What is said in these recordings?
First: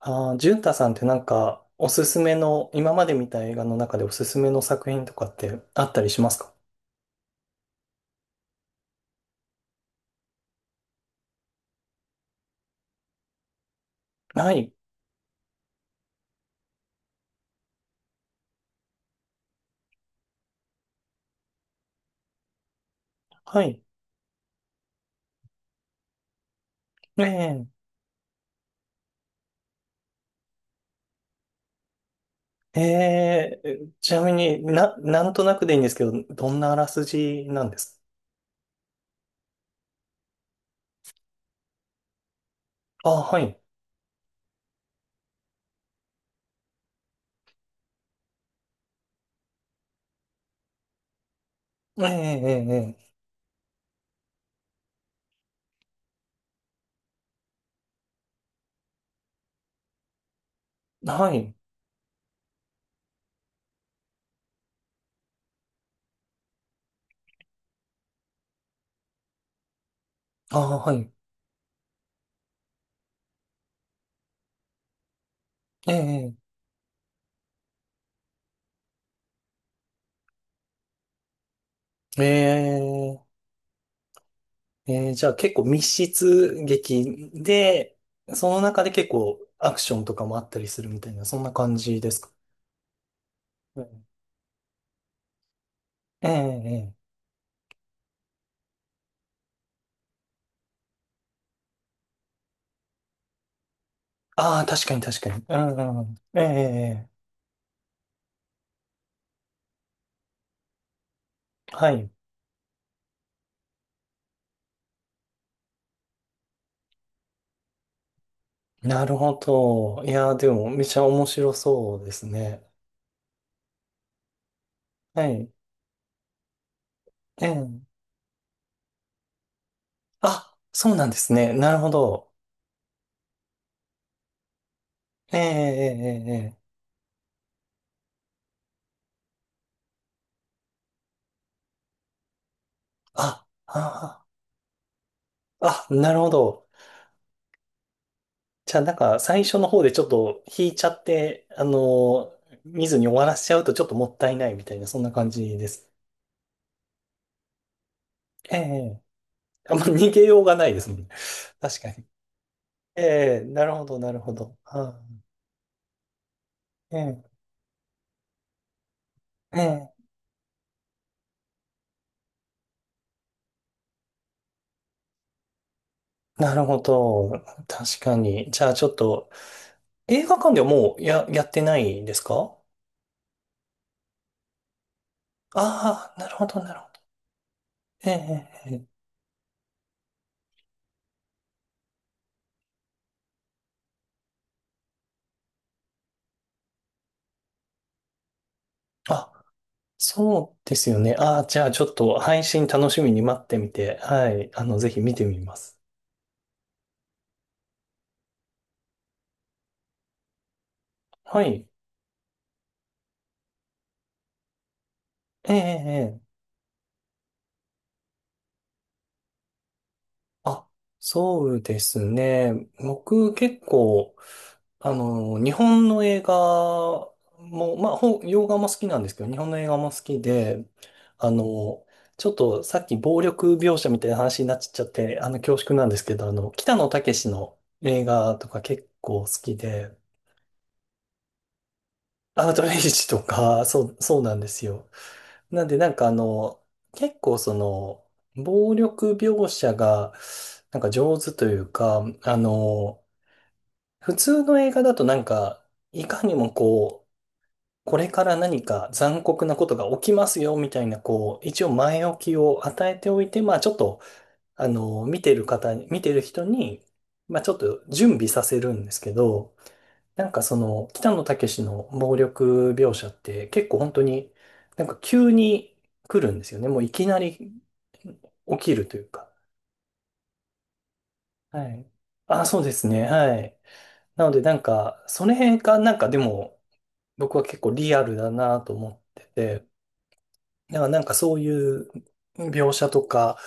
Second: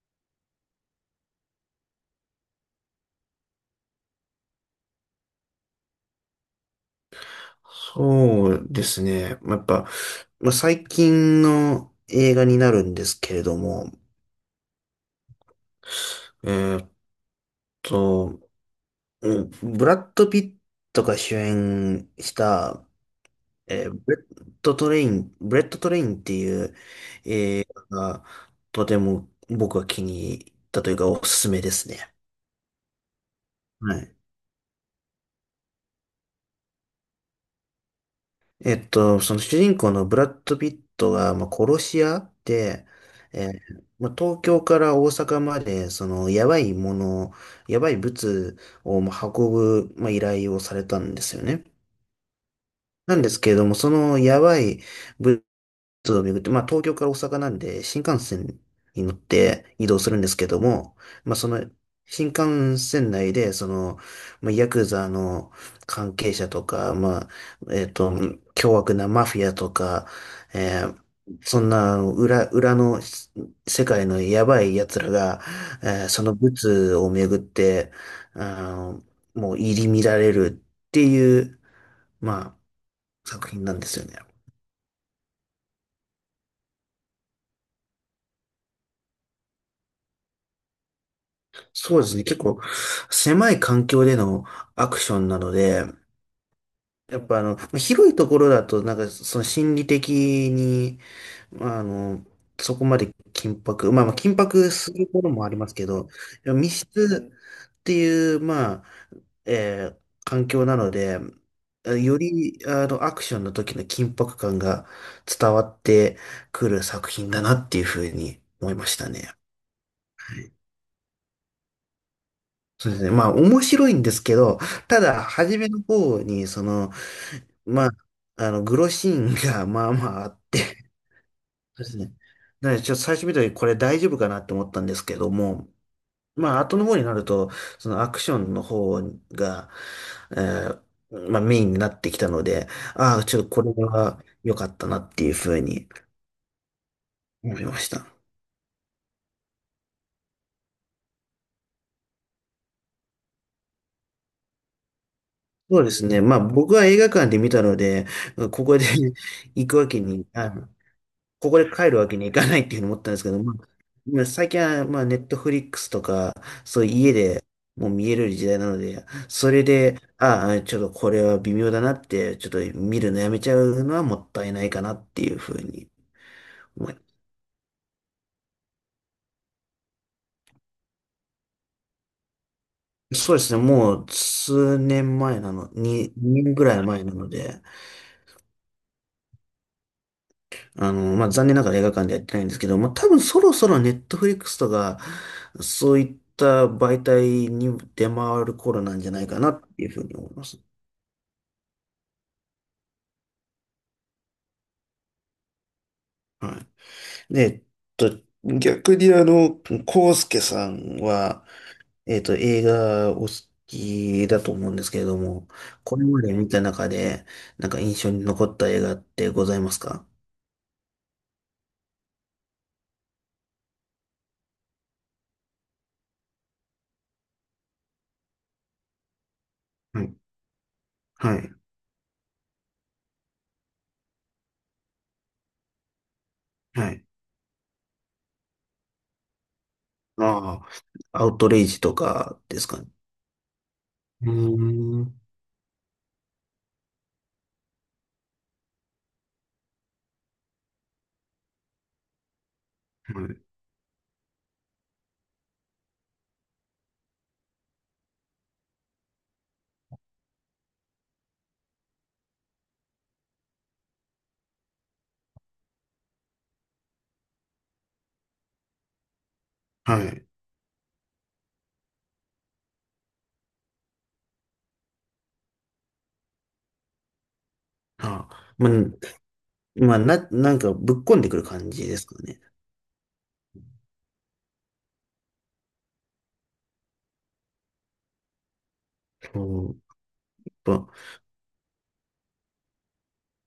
ああ、淳太さんっておすすめの、今まで見た映画の中でおすすめの作品とかってあったりしますか？そうですね。まあやっぱ、まあ、最近の映画になるんですけれども、はい。えーっと、うんブラッド・ピットが主演した、はい。ブレッド・トレイン、ブレッド・トレインっていうえ映え。画がとても僕は気に入ったというかおすすめですね。ええ、はちい。なみになんとなくでいいんですけど、どんなあらすじなんですその主人公のブラッド・ピットが、殺し屋で、か？ああ、はい。東京から大阪まで、その、やばいもの、やばい物を、運ぶ、依頼をされたんですよね。ええ、ええ、えなんですけれども、そのやばい物都道を巡って、まあ東京から大阪なんで新幹線に乗って移動するんですけども、え。はそい。の新幹線内で、その、ヤクザの関係者とか、えっと、凶悪なマフィアとか、ああ、えはーい。そんなあの裏の世界のやばい奴らが、えそのえ、ブツを巡って、あの、もう入り乱れるっていう、えまえ、作品なんですよね。ええ。じゃあ結構密室劇で、その中で結構アクションとかもあったりするみたいな、そんな感そじうでですすね。か？結構狭い環境でのアクションなので、ええ、ええ、え、やっぱあの、広いところだと、なんかその心理的に、まああの、そこまでまあまあ緊ああ、迫確すかにる確ことかもに。ありうますけんうど、ん。ええ、密え室っていう、えー環境なので、え。はい。よりあのアクションの時の緊迫感が伝わってくる作品だなっていうふうに思いましなたるね。ほど。いやー、でも、めちゃ面白そうですね。そうですね。面白いんですけど、ただ、はい。初めの方に、その、ええ。まあ、グロシーンが、まあまああっあ、て、そうなんですね。なるそうでほすね。ど。なので、ちょっと最初見た時、これ大丈夫かなって思ったんですけどええ、も、ええ、ええ。ええ、後の方になると、そのアクションの方が、えメインになってきたので、ああ、ちょっあ、とこれはあ良かったなっていうふうあ、にあ、なるほど。思いました。じゃあ、なんか、最初の方でちょっと引いちゃって、ー見ずに終わらせちゃうとちょっともったいないみたいな、そんな感じでそうす。ですね。僕は映画館で見たので、ええ、こえこで え、 行あくんまわけ逃げに、ようがないですもんね。ここで確か帰るに。わけにいかないっていうふうに思っえたんですけど、え、まなあ、るほど、なるまあほ最ど。近は、あネットフリックスとか、そういうー、家えでもう見える時代なので、そえ、えれで、え。ああ、ちょっとこれは微妙だなって、ちょっと見るのやめちゃうのはもったいないかなっていうふうになるほ思いまど。確かに。じゃあちょっと、映画館ではもうやってないんですか？す。そうですね、もう数年前なの、あ2、あー、なるほ年ど、ぐならるいほど。前なので、え、ええ、ええ、え、残念ながら映画館でやってないんですけど、多分そろそろネットフリックスとか、そういった媒体に出回る頃なんじゃないかあ、なっていうふうに思いまそす。うですよね。ああ、じゃあちょっと配信楽しみに待ってみて、はい。あの、ぜひ見てみます。はい。で、逆にコウスケさんはは、い。映画お好きだと思うんですけれども、ええ、えこれえ。えまでえ、見た中で、なんか印象に残った映画ってございますか？あ、そうですね。僕結構、あの、日本の映画も、まあ、洋画も好きなんですけど、日本の映画も好はい。きで、あはい。の、ちょっとさっき暴力描写みたいな話になっちゃって、あの、恐縮なんですけど、あの、北野はい。武の映画とか結構好きで、ああ、アウトレイジとかアウでトすレイかね。ジとか、そう、そううなんですよ。ーん。はなんかあの、結構その、暴力描写が、なんか上手というか、あの、い。普通の映画だとなんか、いかにもこう、これから何か残酷なことが起きますよ、みたいな、こう、一応前置きを与えておいて、まあちょっと、あの、見てる人に、まあちょっと準備させるんですけど、はない。んかその、北野武の暴力描写って結構本当になんか急に来るんですよね。もういきなりああ、起きるというか。なんかぶっこんでくるは感じい。ですかね。あ、そうですね。はい。なのでなんか、それがなんかでも僕は結構リアルだなと思ってて、そう。まだかあ、らなんかそういう描写とか、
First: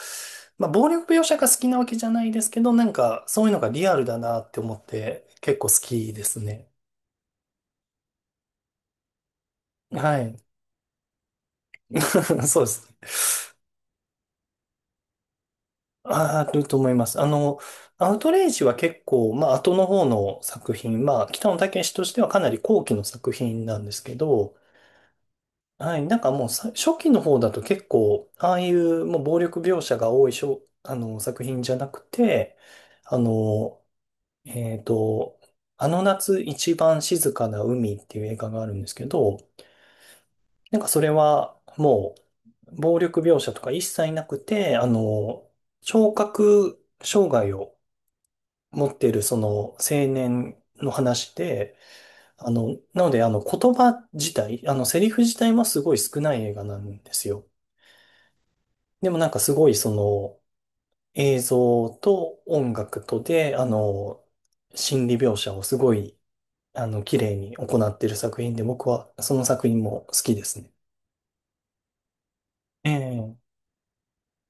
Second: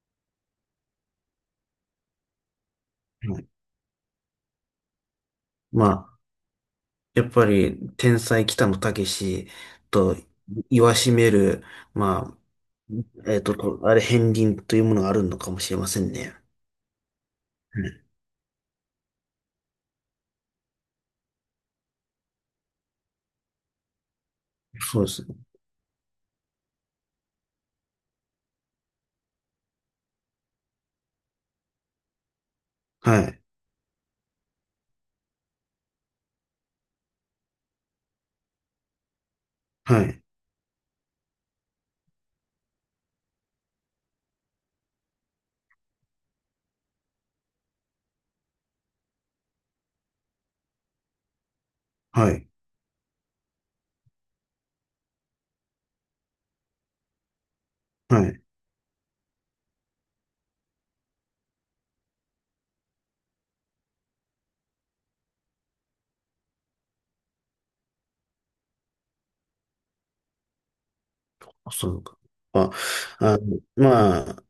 まあ暴力描写が好きなわけじゃないですけど、なんかはそういいうのがリアルだなって思って結構好まきあですね。やっぱり天才北野武とはい。言わしめる、ま そうですね。あれ、片鱗というものがあるのかもしれませんね。あ、あると思います。あの、うん。アウトレイジは結構、まあ後の方の作品、まあ北野武としてはかなり後期の作品なんですけど、そうですね。はい、なんかもう初期の方だと結構、ああいうもう暴力描写が多いあの作品じゃなくて、あはい、の、えっと、あの夏一番静かな海っていう映画があるんですけど、はい、なんかそれはもう暴力描写とか一切なくて、あの、聴覚障害を持っているその青年の話で、はい、あの、なのであの言葉自体、あのセリフ自体もすごい少ない映画なんですよ。はい。でもなんかすごいその映像と音楽とで、あの、心理描写をすごいあの、綺麗に行っている作品で、僕はその作品も好きですね。あそうか。あ、ええ、あの、まあ、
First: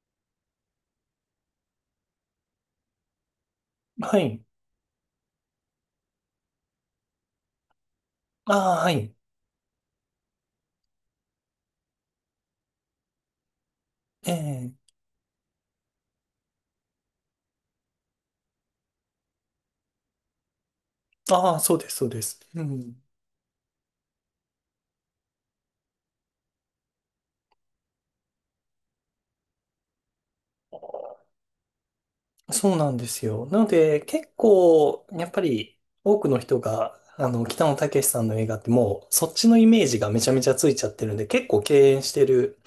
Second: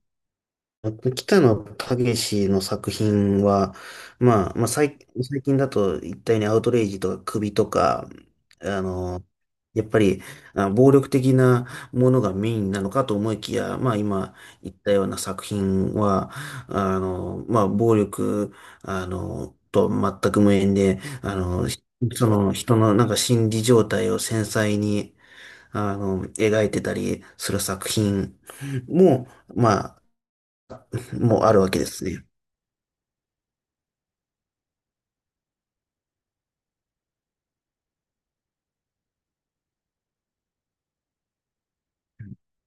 あと、北野武の作品は、はい。最近だと言ったようにアウトレイジとか首とか、あああ、はい。の、やっぱり、暴力的なものがメインなのかと思いきや、まあえ今言え、ったような作品は、あの、まあ暴力、あの、と全く無縁で、ああ、そうです、そうでそす。のう人のん。なんか心理状態を繊細に、描いてたりする作品も、まあ、もあるわけですね。そうなんですよ。なので、結構、やっぱり、多くの人が、あの、北野武さんの映画ってもう、そっちのイメージがめちゃめちゃついちゃってるんで、結構敬遠してる、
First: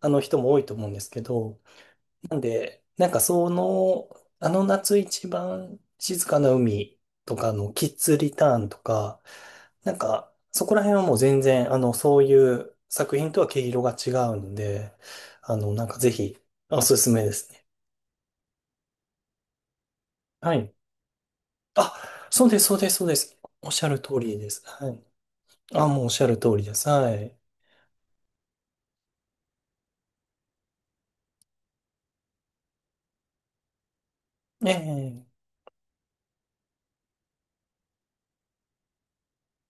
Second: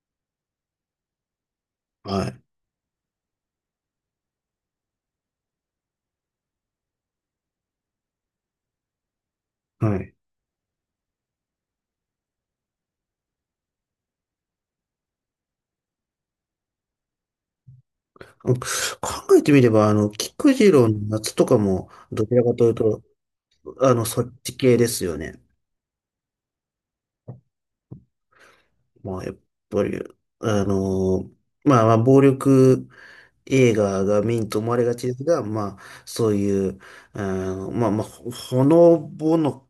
あの人も多いと思うんですけど、はい。なんかその、あの夏一番静かな海とかのキッズリターンとか、なはんい。かそこら辺はもう全然、あの、そういう作品とは毛色が違うので、あの、なんかぜひ、おすすめですね。考えてみれば、あの、は菊次い。郎の夏とかも、あ、どちらそうかでとす、いうそうです、と、そうです。おっしゃあるの、通そっりでちす。系ではい。すよね。あ、もうおっしゃる通りです。はい。まあ、やっぱり、あの、まあ、まあ、暴力映画がメインとえ思われがちですえ、が、そういう、あほのぼの、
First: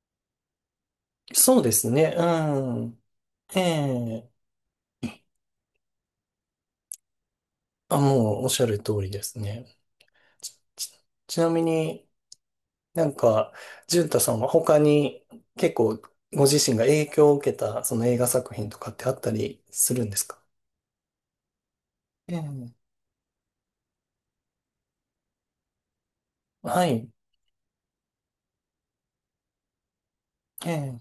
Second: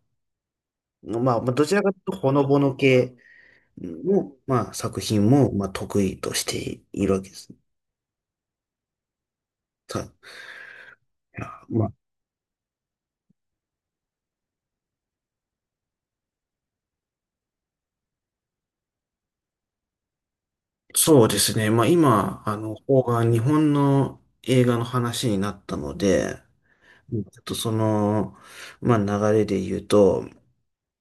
まあそうどでちらすかというね。と、ほのぼのうん。系ええ、の、作品も、得意としているわけです。あ、もうおっしゃる通りですね。さ、ち、ちいなみまあに、なんか、淳太さんは他に結構ご自身が影響を受けたその映画作品とかってあったりするんですか？そうですね。まあえ今、あの、え、方が日本の映画の話になったので、はい。うんちょっとその、まあ流れで言うと、ええ、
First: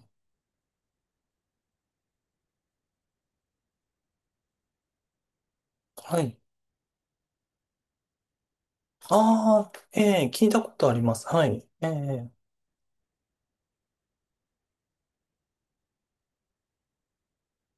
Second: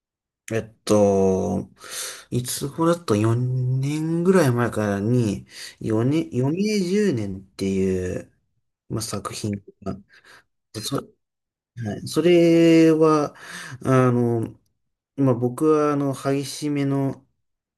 えっと、いつ頃だと4年ぐらい前からに、は4い。年、余命10年っていう、作品ああ、が、ええ聞いたことあそります。はい。えはい。そえ、れは、あの、僕は、激しめの、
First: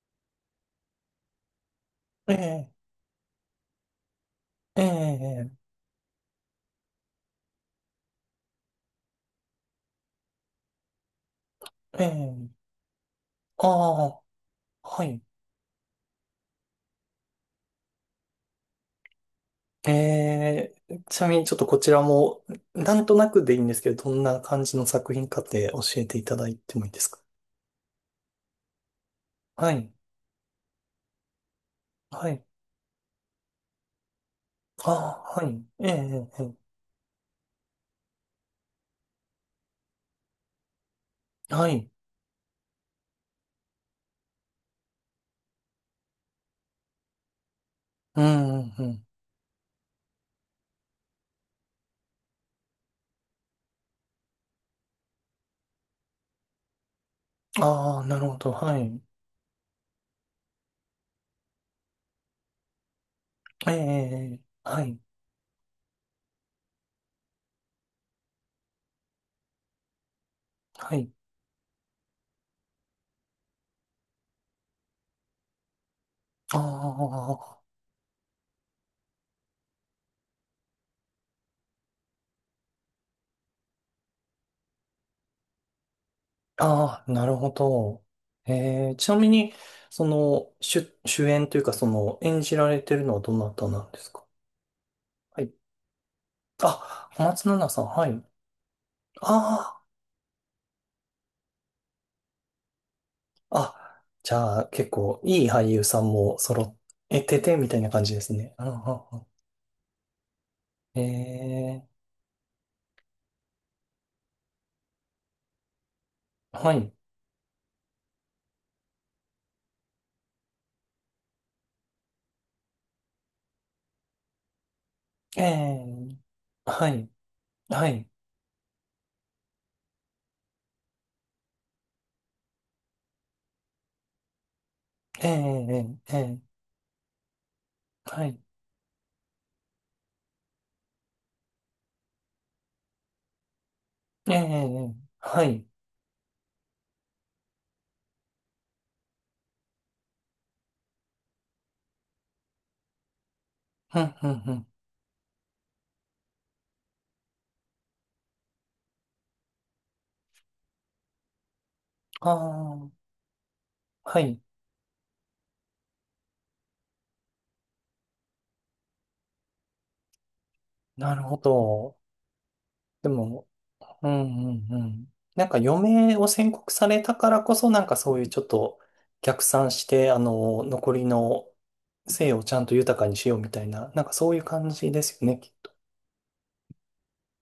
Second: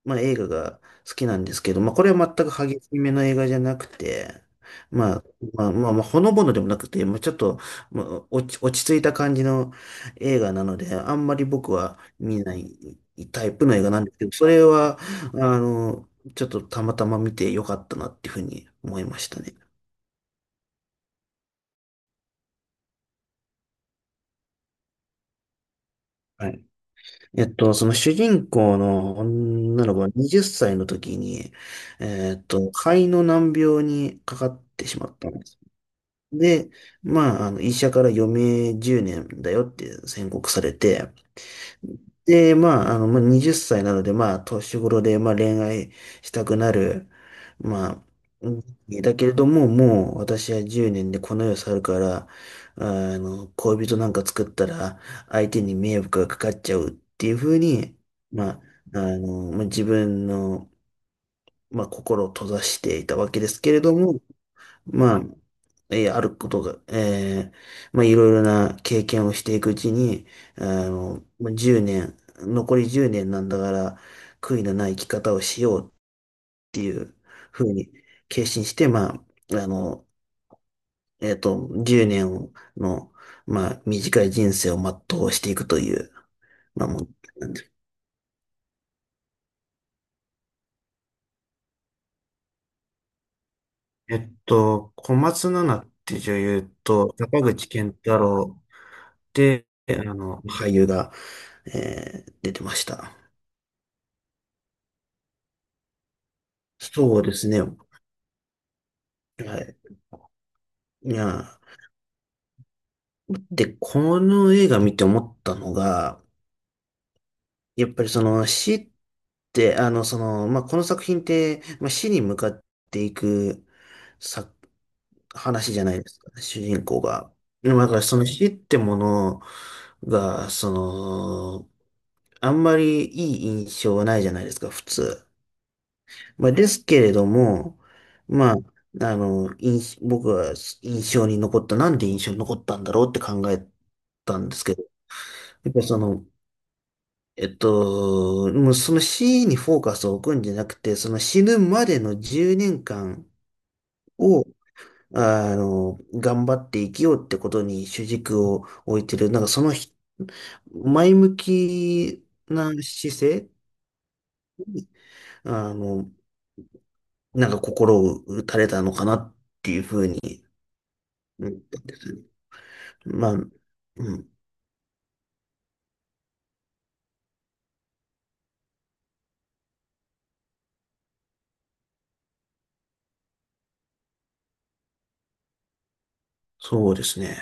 映画が好きなんですけど、まあ、これは全くええ、激しめの映画じゃなくて、まあ、えほのぼのでもなくて、まあ、ちょっと、まあ、落ち着いた感じの映画なので、あんまり僕はえ、見なええ、いタイプあの映画なんですあ、けど、それは、はい。あの、ちょっとたまたま見てよかったなっていうふうに思いましたね。ええ、ちなみにちょっとこちらも、なんとなくでいいんですけど、どんな感じの作品かって教えていただはいい。てもいいですか？その主人公のは女い。の子は20歳の時に、はい。肺の難病にかかってあしまっあ、たんではす。い。ええ、えで、医者から余命10年だよって宣告されて、え、はい。で、もう20歳なので、年頃で、恋愛したくなる、まあ、うんうんうん。だけれども、もう、私は10年でこの世を去るから、恋人なんか作ったら、相手に迷惑がかかっちゃうっていうふうに、ああ、なるほまど。あ、はい。自分の、心を閉ざしていたわけですえけえ、れえども、え、はい。まあ、えーあることが、えーまあ、いろいろな経験をしていくうちに、はい。1年、残り10年なんだから、悔いのない生き方をしようっていうあふうに決心して、あの、10年の、短い人生を全うしていくという、まあ、もあ、あう、あ、なるなほんてど。ええ、ちなみに、その、主演というか、その、演じられてるのはどなたなんですか？小は松い。菜奈って女優あ、と、小松坂菜口奈さん。健は太い。郎って、あ俳優が、出てました。あ、あ、じゃあ、結構、いい俳優さんも揃えそうでてすて、ね。みはたいな感じですね。うんうんうん。い。えいや、え、で、この映画見て思ったのが、はい。やっぱりその死って、あの、その、まあ、この作品って、死に向かっていくさ、え話じゃないでえ、すかね、主人は公い。が。でもだはからい。その死ってものが、あんまりいい印象はないじゃないですか、普通。ええ、ええ、ええ。ですけれども、はい。僕は印象に残った、なんで印象に残ったんだろうって考えええ、たんですけど、ええ、はい。やっぱその、えっと、もうその死にフォーカスを置くんじゃなくて、その死ぬまでの10年間うん、うん、を、うん。頑張って生きようってことに主軸を置いてる、なんかそのひ前向きあなあ、姿勢はい。に、あの、なんか心を打たれたのかなっていうふうになるほうんど。でまあ、も、ううん、ん、うん、うん。なんか余命を宣告されたからこそ、なんかそういうちょっと逆算して、あの、残りの生をちゃんと豊かにしようみたいな、なんかそういう感じですよね。そうですね。